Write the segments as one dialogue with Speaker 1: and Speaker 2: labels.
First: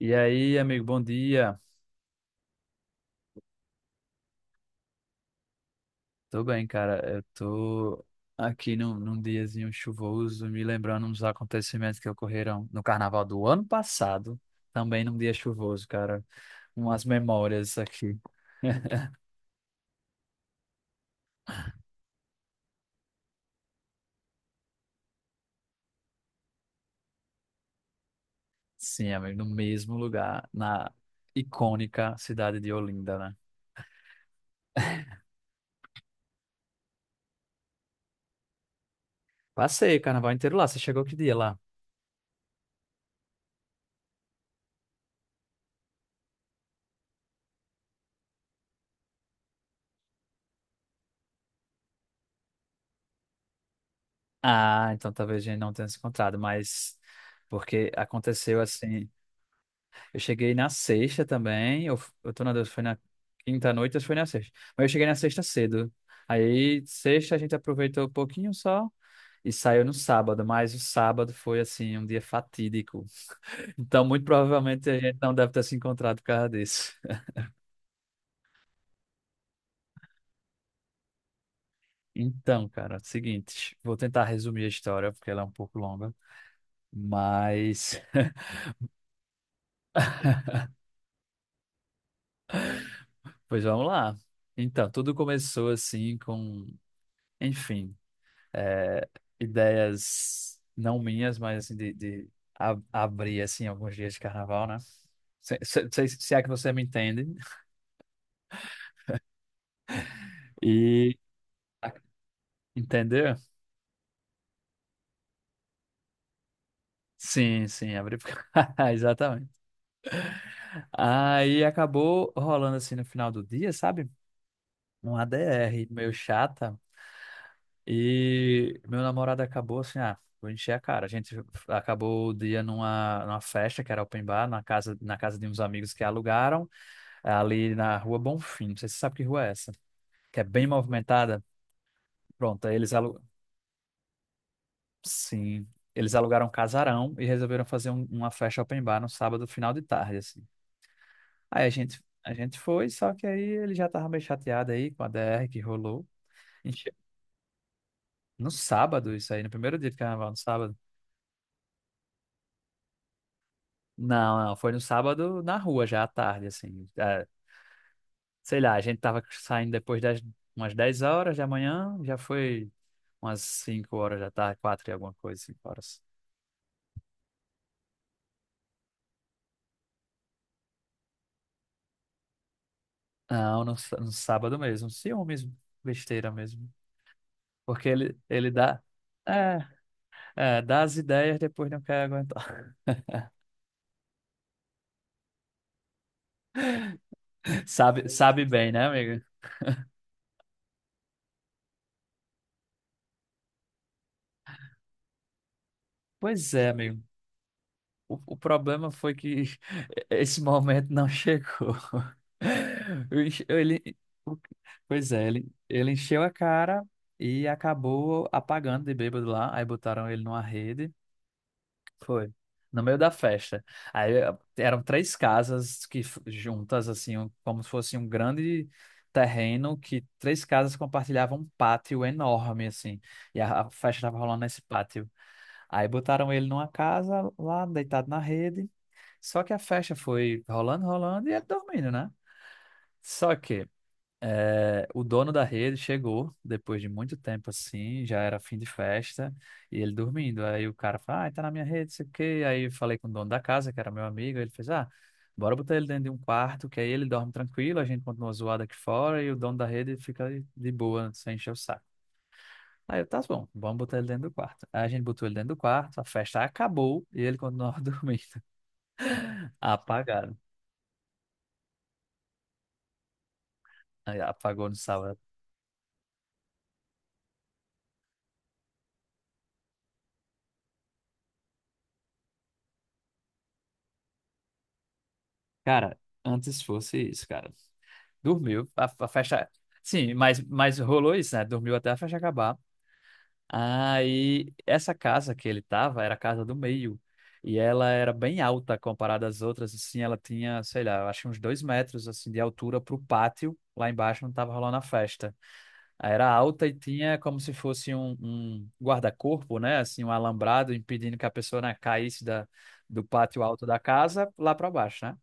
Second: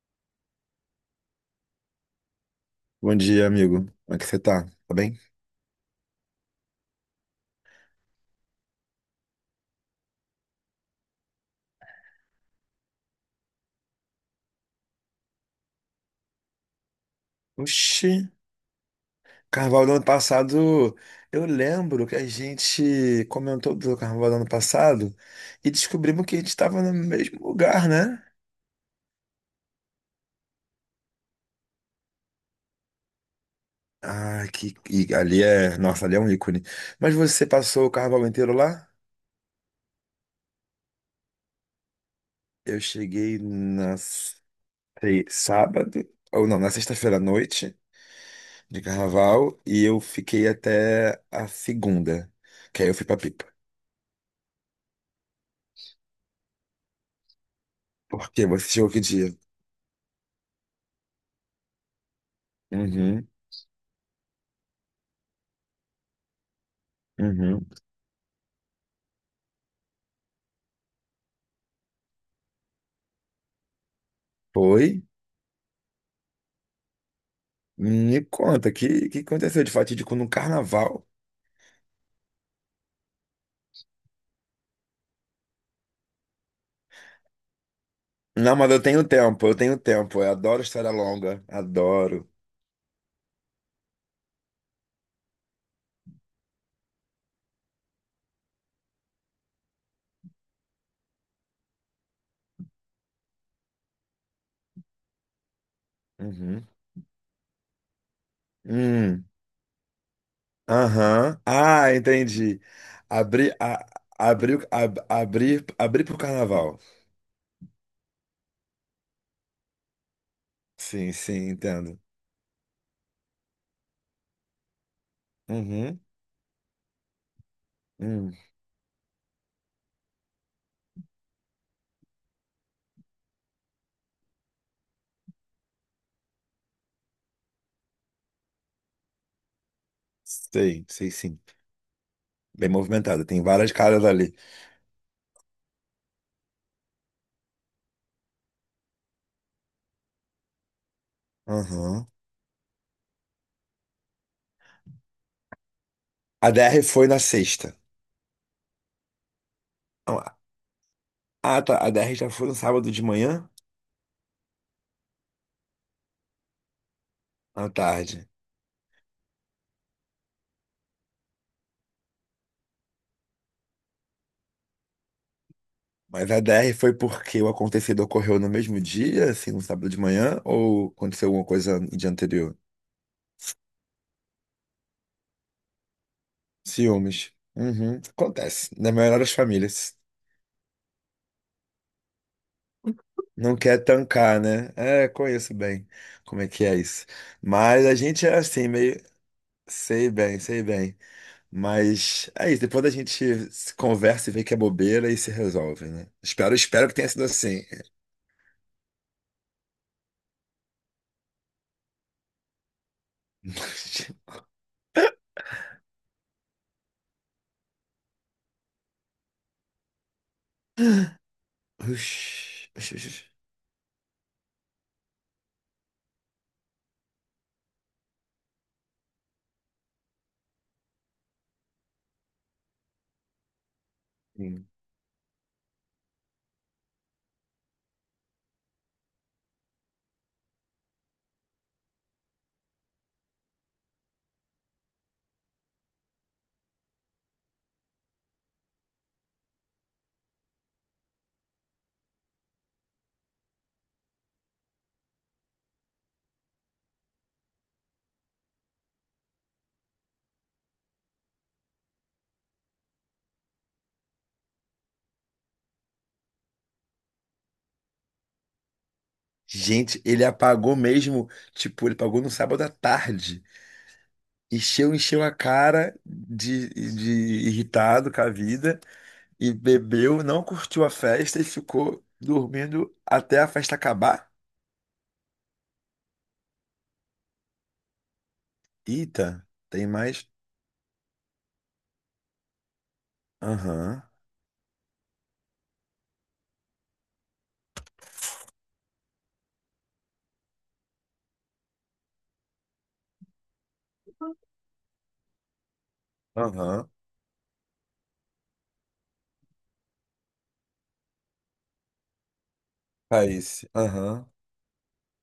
Speaker 1: E aí, amigo, bom dia.
Speaker 2: Bom dia, amigo. Como é que você tá? Tá bem?
Speaker 1: Tô bem, cara. Eu tô aqui num diazinho chuvoso, me lembrando uns acontecimentos que ocorreram no carnaval do ano passado, também num dia chuvoso, cara. Umas memórias
Speaker 2: Oxi,
Speaker 1: aqui.
Speaker 2: carnaval do ano passado. Eu lembro que a gente comentou do carnaval do ano passado e descobrimos que a gente estava no mesmo lugar, né?
Speaker 1: Sim, amigo, no mesmo lugar, na icônica cidade de Olinda, né?
Speaker 2: Ah, que e ali é. Nossa, ali é um ícone. Mas você passou o carnaval inteiro lá?
Speaker 1: Passei o carnaval inteiro lá. Você chegou que dia lá?
Speaker 2: Eu cheguei na se- sábado, ou não, na sexta-feira à noite de carnaval e eu fiquei até a segunda, que aí eu fui pra Pipa.
Speaker 1: Ah, então talvez a gente não tenha se encontrado, mas porque
Speaker 2: Porque
Speaker 1: aconteceu
Speaker 2: você chegou que
Speaker 1: assim.
Speaker 2: dia?
Speaker 1: Eu cheguei na sexta também. Eu tô na dúvida se foi na
Speaker 2: Uhum.
Speaker 1: quinta à noite ou se foi na sexta. Mas eu cheguei na sexta cedo. Aí, sexta, a gente
Speaker 2: Uhum.
Speaker 1: aproveitou um pouquinho só e saiu no sábado. Mas o sábado foi, assim, um dia fatídico. Então, muito
Speaker 2: Foi?
Speaker 1: provavelmente a gente não deve ter se encontrado por causa disso.
Speaker 2: Me conta, que aconteceu de fatídico no carnaval?
Speaker 1: Então, cara, é o seguinte, vou tentar resumir a história, porque ela é um pouco longa. Mas,
Speaker 2: Não, mas eu tenho tempo, eu tenho tempo. Eu adoro história longa, adoro.
Speaker 1: pois vamos lá. Então, tudo começou assim com. Enfim. é, ideias não minhas, mas assim, de abrir assim alguns dias de carnaval, né? Se é que
Speaker 2: Uhum.
Speaker 1: você me entende.
Speaker 2: Hum,
Speaker 1: E
Speaker 2: aham. Ah, entendi.
Speaker 1: entendeu?
Speaker 2: Abrir, abrir, abrir, abrir pro carnaval.
Speaker 1: Sim, sim, abrir exatamente.
Speaker 2: Sim, sim,
Speaker 1: Aí
Speaker 2: entendo.
Speaker 1: acabou rolando assim no final do dia, sabe? Um ADR
Speaker 2: Uhum.
Speaker 1: meio chata.
Speaker 2: Hum.
Speaker 1: E meu namorado acabou assim, ah, vou encher a cara. A gente acabou o dia numa festa que era open bar na casa de uns amigos que alugaram. É ali na Rua Bonfim. Não sei se você sabe que rua é essa, que é bem
Speaker 2: Sei, sei sim.
Speaker 1: movimentada. Pronto,
Speaker 2: Bem
Speaker 1: aí eles alu...
Speaker 2: movimentada, tem várias caras ali.
Speaker 1: Sim, eles alugaram um casarão e resolveram fazer uma festa open bar no sábado, final de tarde, assim. Aí a gente,
Speaker 2: Aham.
Speaker 1: a gente foi, só que aí ele já tava meio chateado aí com a DR que rolou.
Speaker 2: A DR
Speaker 1: Enche-
Speaker 2: foi na sexta.
Speaker 1: No sábado, isso aí, no primeiro dia de carnaval, no sábado.
Speaker 2: Ah, tá, a DR já foi no sábado de manhã?
Speaker 1: Não, não, foi no sábado na rua já à tarde, assim. É,
Speaker 2: À tarde.
Speaker 1: sei lá, a gente tava saindo depois das umas 10 horas da manhã, já foi umas 5 horas da tarde, 4 e alguma coisa, 5 horas.
Speaker 2: Mas a DR foi porque o acontecido ocorreu no mesmo dia, assim, no sábado de manhã, ou aconteceu alguma coisa no dia anterior?
Speaker 1: Não, no sábado mesmo, ciúmes, besteira mesmo.
Speaker 2: Ciúmes.
Speaker 1: Porque
Speaker 2: Uhum.
Speaker 1: ele
Speaker 2: Acontece.
Speaker 1: dá.
Speaker 2: Na maioria das
Speaker 1: É,
Speaker 2: famílias.
Speaker 1: é, dá as ideias, depois não quer aguentar.
Speaker 2: Não quer tancar, né? É, conheço bem como é que é isso. Mas a
Speaker 1: Sabe,
Speaker 2: gente é
Speaker 1: sabe
Speaker 2: assim,
Speaker 1: bem, né,
Speaker 2: meio.
Speaker 1: amigo?
Speaker 2: Sei bem, sei bem. Mas é isso. Depois a gente se conversa e vê que é bobeira e se resolve, né? Espero,
Speaker 1: Pois é,
Speaker 2: espero que
Speaker 1: amigo.
Speaker 2: tenha sido assim.
Speaker 1: O problema foi que esse momento não chegou. Eu enche- Ele, o- pois é, ele encheu a cara e acabou apagando de bêbado lá. Aí botaram ele numa rede. Foi.
Speaker 2: Ux,
Speaker 1: No meio da
Speaker 2: ux,
Speaker 1: festa. Aí eram três casas juntas, assim, como se fosse um grande terreno que três casas compartilhavam um pátio enorme, assim. E a festa estava rolando nesse
Speaker 2: ux.
Speaker 1: pátio. Aí botaram ele numa casa lá, deitado na rede. Só que a festa foi rolando, rolando e ele dormindo, né? Só que o dono da rede chegou depois de muito tempo assim, já era fim de festa, e ele dormindo. Aí o cara falou: Ah, tá na minha rede, sei o quê. Aí eu falei com o dono da casa, que era meu amigo, ele fez: Ah, bora botar ele dentro de um quarto, que aí ele dorme tranquilo, a gente continua zoado aqui fora, e o dono da rede fica de boa, sem encher o saco. Aí eu, tá bom, vamos botar ele dentro do quarto. Aí a gente botou ele dentro do quarto, a festa acabou e ele continuava dormindo,
Speaker 2: Gente, ele
Speaker 1: apagado.
Speaker 2: apagou mesmo, tipo, ele pagou no sábado à tarde.
Speaker 1: Aí apagou no
Speaker 2: Encheu,
Speaker 1: sábado.
Speaker 2: encheu a de irritado com a vida e bebeu, não curtiu a festa e ficou dormindo até a festa acabar.
Speaker 1: Cara, antes fosse isso, cara. Dormiu, a
Speaker 2: Eita,
Speaker 1: festa.
Speaker 2: tem
Speaker 1: Sim,
Speaker 2: mais?
Speaker 1: mas rolou isso, né? Dormiu até a festa acabar.
Speaker 2: Aham,
Speaker 1: Aí, essa casa que ele tava era a casa do meio. E ela era bem alta comparada às outras, assim. Ela tinha, sei lá, eu acho que uns 2 metros, assim, de altura pro pátio, lá embaixo, onde tava rolando a festa. Aí era alta e
Speaker 2: aham,
Speaker 1: tinha como se fosse um guarda-corpo, né? Assim, um alambrado impedindo que a pessoa, né, caísse do pátio
Speaker 2: País,
Speaker 1: alto da
Speaker 2: aham.
Speaker 1: casa lá para baixo, né?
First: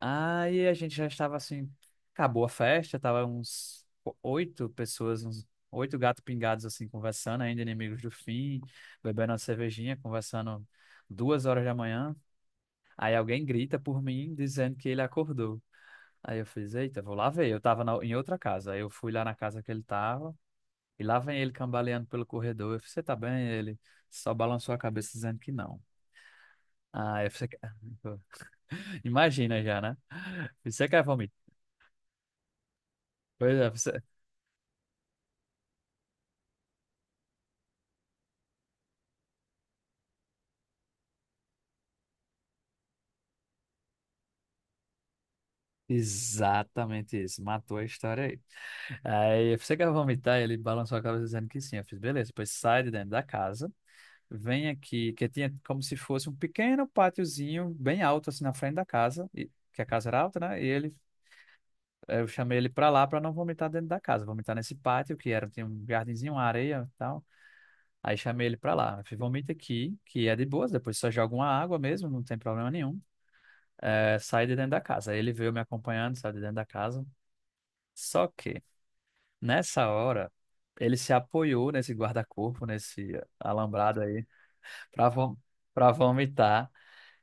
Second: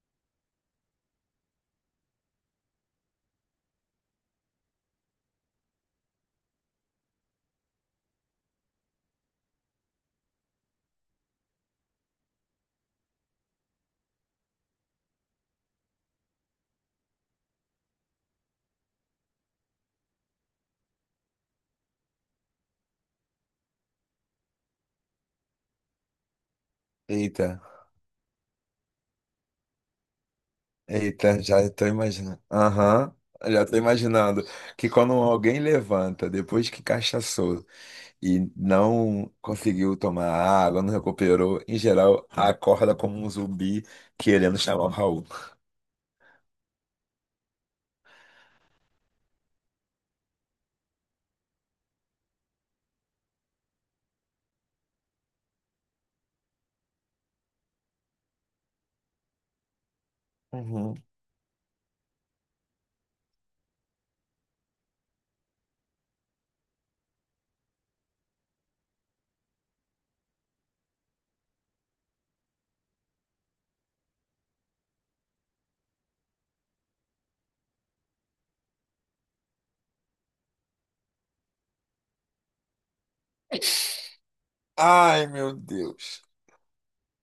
Speaker 1: Aí a gente já estava assim, acabou a festa, tava uns oito pessoas, uns oito gatos pingados assim, conversando, ainda inimigos do fim, bebendo uma cervejinha, conversando 2 horas da manhã. Aí alguém grita por mim, dizendo que ele acordou. Aí eu fiz, eita, vou lá ver. Eu tava em outra casa. Aí eu fui lá na casa que ele tava, e lá vem ele cambaleando pelo corredor. Eu fiz, você tá bem? Ele só balançou a cabeça dizendo que não. Ah, eu fiz,
Speaker 2: Eita,
Speaker 1: imagina já, né? Você quer vomitar?
Speaker 2: eita, já tô imaginando. Aham, já tô
Speaker 1: Pois é,
Speaker 2: imaginando que quando alguém levanta, depois que cachaçou, e não conseguiu tomar água, não recuperou, em geral, acorda como um zumbi querendo chamar o Raul.
Speaker 1: exatamente isso, matou a história aí. Aí você quer vomitar, ele balançou a cabeça dizendo que sim. Eu fiz, beleza, depois sai de dentro da casa, vem aqui, que tinha como se fosse um pequeno pátiozinho bem alto assim na frente da casa, e, que a casa era alta, né? E ele,
Speaker 2: Uhum.
Speaker 1: eu chamei ele pra lá pra não vomitar dentro da casa, vomitar nesse pátio que era, tinha um jardinzinho, uma areia e tal. Aí chamei ele pra lá, eu fiz, vomita aqui, que é de boas, depois só joga uma água mesmo, não tem problema nenhum. É, sai de dentro da casa. Aí ele veio me acompanhando, sai de dentro da casa. Só que. Nessa hora, ele se apoiou nesse guarda-corpo, nesse alambrado aí, para
Speaker 2: Ai, meu
Speaker 1: para
Speaker 2: Deus.
Speaker 1: vomitar.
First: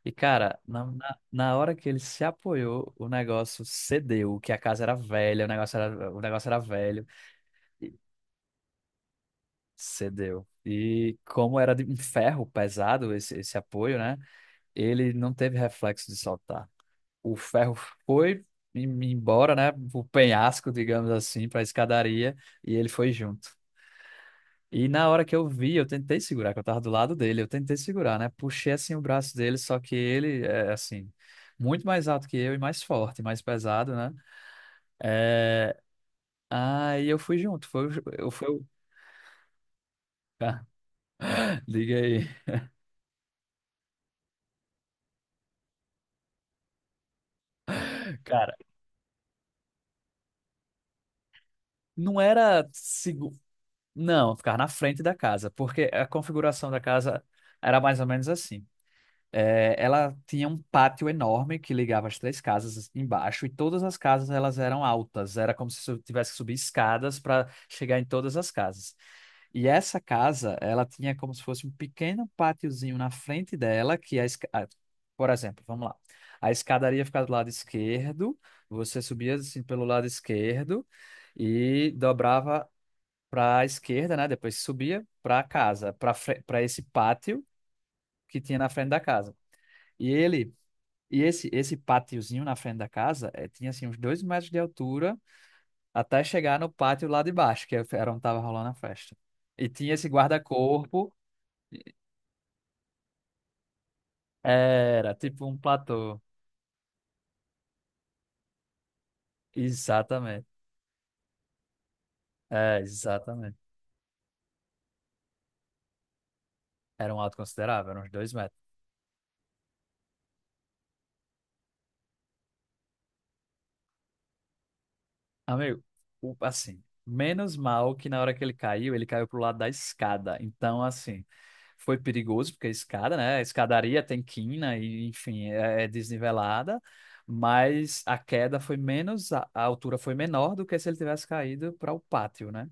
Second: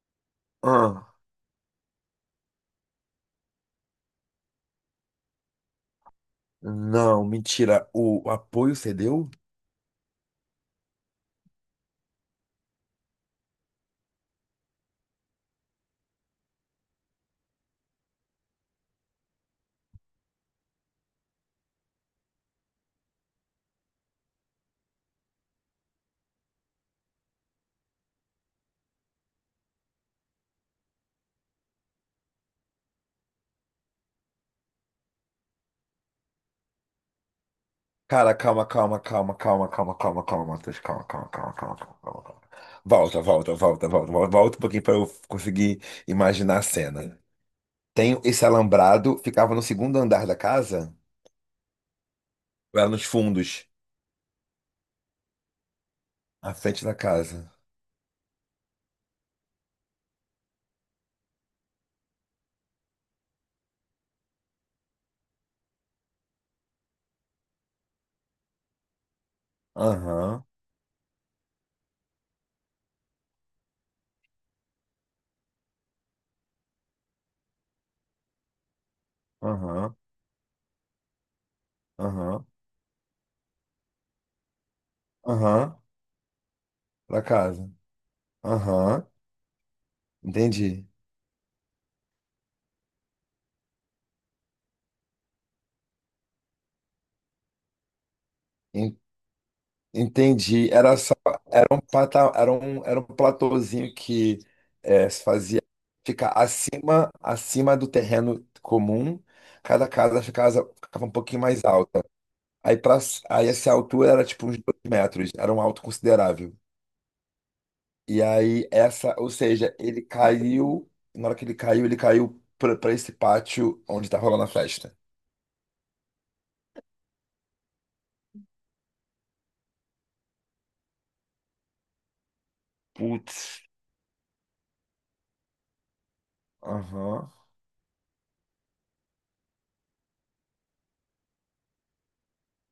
Speaker 1: E, cara, na,
Speaker 2: Ah,
Speaker 1: na, na hora que ele se apoiou, o negócio cedeu, que a casa era velha, o negócio era velho,
Speaker 2: não, mentira.
Speaker 1: e
Speaker 2: O apoio cedeu?
Speaker 1: cedeu. E como era de um ferro pesado esse apoio, né? Ele não teve reflexo de soltar. O ferro foi embora, né? O penhasco, digamos assim, para a escadaria, e ele foi junto. E na hora que eu vi, eu tentei segurar, que eu tava do lado dele, eu tentei segurar, né? Puxei assim o braço dele, só que ele é assim, muito mais alto que eu e mais forte, mais pesado, né? É. Aí eu fui junto, foi, eu
Speaker 2: Cara,
Speaker 1: fui.
Speaker 2: calma, calma, calma, calma, calma, calma, calma, Matheus. Calma, calma, calma, calma, calma,
Speaker 1: Liga
Speaker 2: calma,
Speaker 1: aí.
Speaker 2: calma. Volta, volta, volta, volta, volta, volta um pouquinho para eu conseguir imaginar a cena. Tem esse
Speaker 1: Cara,
Speaker 2: alambrado, ficava no segundo andar da casa?
Speaker 1: não era
Speaker 2: Ou era nos
Speaker 1: seguro.
Speaker 2: fundos,
Speaker 1: Não, ficar na frente da casa, porque a
Speaker 2: à
Speaker 1: configuração da
Speaker 2: frente da
Speaker 1: casa
Speaker 2: casa.
Speaker 1: era mais ou menos assim. É, ela tinha um pátio enorme que ligava as três casas embaixo e todas as casas elas eram altas. Era como se tivesse que subir escadas para chegar em todas as casas. E essa
Speaker 2: Aham.
Speaker 1: casa, ela tinha como se fosse um pequeno pátiozinho na frente dela que ah, por exemplo, vamos lá. A escadaria ficava do lado esquerdo, você subia assim pelo
Speaker 2: Aham,
Speaker 1: lado esquerdo e
Speaker 2: aham,
Speaker 1: dobrava para a esquerda, né? Depois subia para a
Speaker 2: aham,
Speaker 1: casa, para esse
Speaker 2: pra
Speaker 1: pátio
Speaker 2: casa.
Speaker 1: que tinha na frente da
Speaker 2: Aham,
Speaker 1: casa. E ele
Speaker 2: entendi.
Speaker 1: e esse pátiozinho na frente da casa tinha assim uns 2 metros de altura até chegar no pátio lá de baixo, que era onde tava rolando a
Speaker 2: En-
Speaker 1: festa. E tinha esse
Speaker 2: Entendi. Era
Speaker 1: guarda-corpo,
Speaker 2: só, era um pata, era um platôzinho que é,
Speaker 1: era
Speaker 2: se
Speaker 1: tipo um
Speaker 2: fazia
Speaker 1: platô.
Speaker 2: ficar acima, acima do terreno comum. Cada casa
Speaker 1: Exatamente.
Speaker 2: ficava, ficava um pouquinho mais alta. Aí,
Speaker 1: É,
Speaker 2: pra, aí
Speaker 1: exatamente.
Speaker 2: essa altura era tipo uns 2 metros, era um alto considerável.
Speaker 1: Era um alto considerável, eram uns
Speaker 2: E
Speaker 1: 2 metros.
Speaker 2: aí essa, ou seja, ele caiu, na hora que ele caiu pra esse pátio onde tá rolando a festa.
Speaker 1: Amigo, assim, menos mal que na hora que ele caiu pro lado da escada. Então, assim, foi perigoso, porque a escada, né? A
Speaker 2: Putz.
Speaker 1: escadaria tem quina e, enfim, é desnivelada.
Speaker 2: Aham.
Speaker 1: Mas a queda foi menos, a altura foi menor do que se ele tivesse caído para o pátio, né?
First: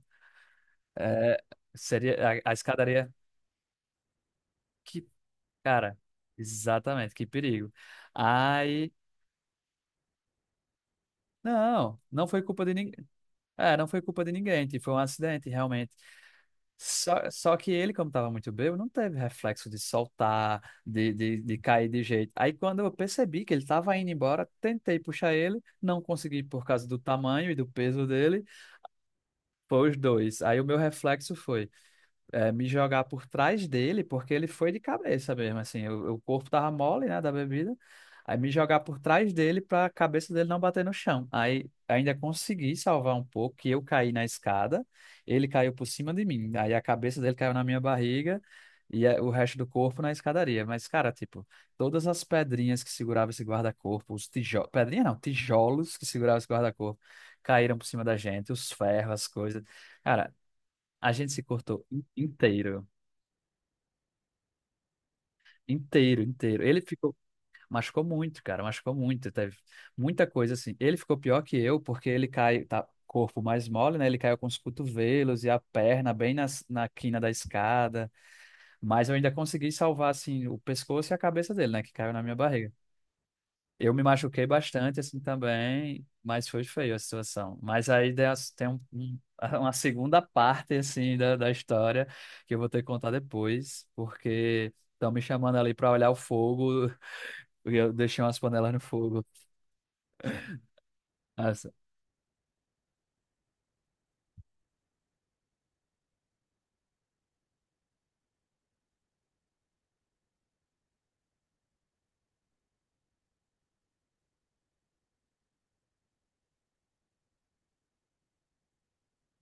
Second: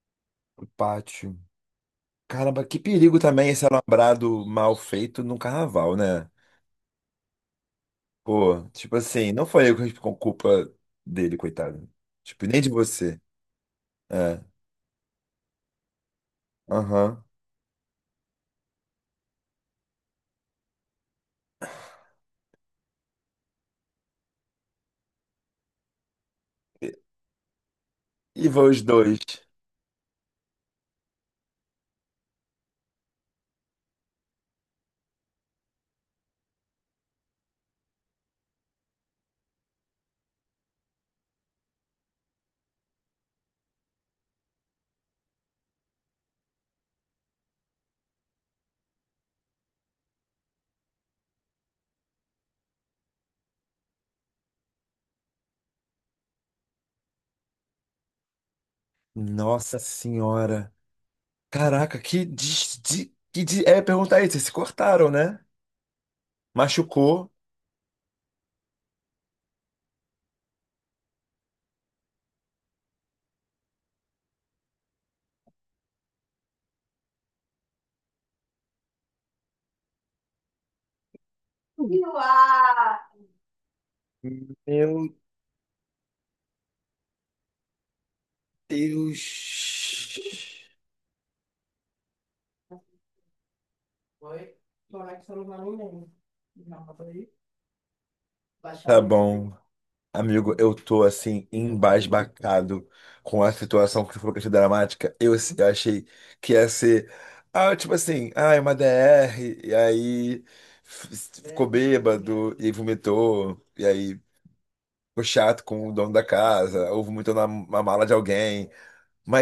Speaker 2: O pátio.
Speaker 1: É, seria a
Speaker 2: Caramba, que
Speaker 1: escadaria.
Speaker 2: perigo também esse alambrado mal
Speaker 1: Que,
Speaker 2: feito num carnaval,
Speaker 1: cara,
Speaker 2: né?
Speaker 1: exatamente, que perigo.
Speaker 2: Pô,
Speaker 1: Aí.
Speaker 2: tipo assim, não foi eu que com culpa dele, coitado.
Speaker 1: Não, não foi
Speaker 2: Tipo, nem
Speaker 1: culpa
Speaker 2: de
Speaker 1: de ninguém.
Speaker 2: você.
Speaker 1: É, não foi culpa de
Speaker 2: É.
Speaker 1: ninguém. Tipo, foi um acidente, realmente.
Speaker 2: Aham.
Speaker 1: Só que ele, como estava muito bêbado, não teve reflexo de soltar, de cair de jeito. Aí, quando eu percebi que ele estava indo embora, tentei puxar ele, não consegui por causa
Speaker 2: E,
Speaker 1: do tamanho e do peso dele,
Speaker 2: e vão os dois.
Speaker 1: foi os dois. Aí, o meu reflexo foi me jogar por trás dele, porque ele foi de cabeça mesmo, assim, o corpo tava mole, né, da bebida, aí me jogar por trás dele para a cabeça dele não bater no chão. Aí ainda consegui salvar um pouco, que eu caí na escada, ele caiu por cima de mim, aí a cabeça dele caiu na minha barriga e o resto do corpo na escadaria. Mas, cara, tipo, todas as pedrinhas que segurava esse guarda-corpo, os tijolos, pedrinha não, tijolos que segurava esse guarda-corpo, caíram por cima da gente, os ferros, as coisas.
Speaker 2: Nossa
Speaker 1: Cara,
Speaker 2: senhora.
Speaker 1: a gente se cortou
Speaker 2: Caraca, que des,
Speaker 1: inteiro,
Speaker 2: de, que de, é perguntar isso, vocês se cortaram, né?
Speaker 1: inteiro, inteiro. Ele ficou,
Speaker 2: Machucou.
Speaker 1: machucou muito, cara, machucou muito, teve muita coisa assim. Ele ficou pior que eu porque ele cai, tá corpo mais mole, né? Ele caiu com os cotovelos e a perna bem na quina da escada, mas eu ainda consegui salvar assim o pescoço e a cabeça dele, né, que caiu na minha barriga.
Speaker 2: Uau!
Speaker 1: Eu me machuquei bastante
Speaker 2: Meu
Speaker 1: assim também, mas foi feio a situação. Mas aí tem uma
Speaker 2: Deus.
Speaker 1: segunda parte assim da história que eu vou ter que contar depois,
Speaker 2: Oi?
Speaker 1: porque
Speaker 2: Como
Speaker 1: estão
Speaker 2: é
Speaker 1: me
Speaker 2: que você não
Speaker 1: chamando
Speaker 2: vai
Speaker 1: ali
Speaker 2: nem
Speaker 1: para
Speaker 2: lembrar?
Speaker 1: olhar o fogo e eu deixei umas panelas no
Speaker 2: Baixar. Tá o.
Speaker 1: fogo.
Speaker 2: bom, amigo, eu tô assim
Speaker 1: Nossa,
Speaker 2: embasbacado com a situação que foi, falou que achei dramática. Eu, assim, eu achei que ia ser, ah, tipo assim, ah, é uma DR, e aí f- ficou bêbado e aí vomitou, e aí ficou chato com o dono da casa. Ou vomitou na mala de alguém,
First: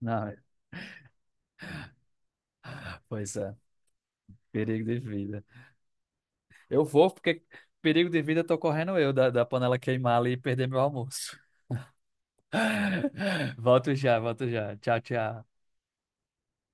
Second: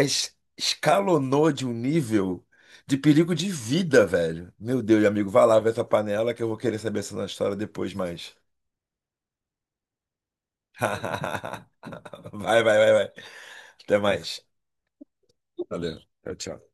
Speaker 1: não,
Speaker 2: escalonou de um nível de perigo
Speaker 1: pois
Speaker 2: de
Speaker 1: é,
Speaker 2: vida, velho. Meu
Speaker 1: perigo de
Speaker 2: Deus, amigo,
Speaker 1: vida.
Speaker 2: vai lá ver essa panela que eu vou querer
Speaker 1: Eu
Speaker 2: saber
Speaker 1: vou
Speaker 2: essa
Speaker 1: porque
Speaker 2: história depois
Speaker 1: perigo de
Speaker 2: mais.
Speaker 1: vida eu tô correndo eu da panela queimar ali e perder meu almoço.
Speaker 2: Vai, vai, vai, vai.
Speaker 1: Volto
Speaker 2: Até
Speaker 1: já,
Speaker 2: mais.
Speaker 1: volto já. Tchau, tchau.
Speaker 2: Valeu. Tchau, tchau.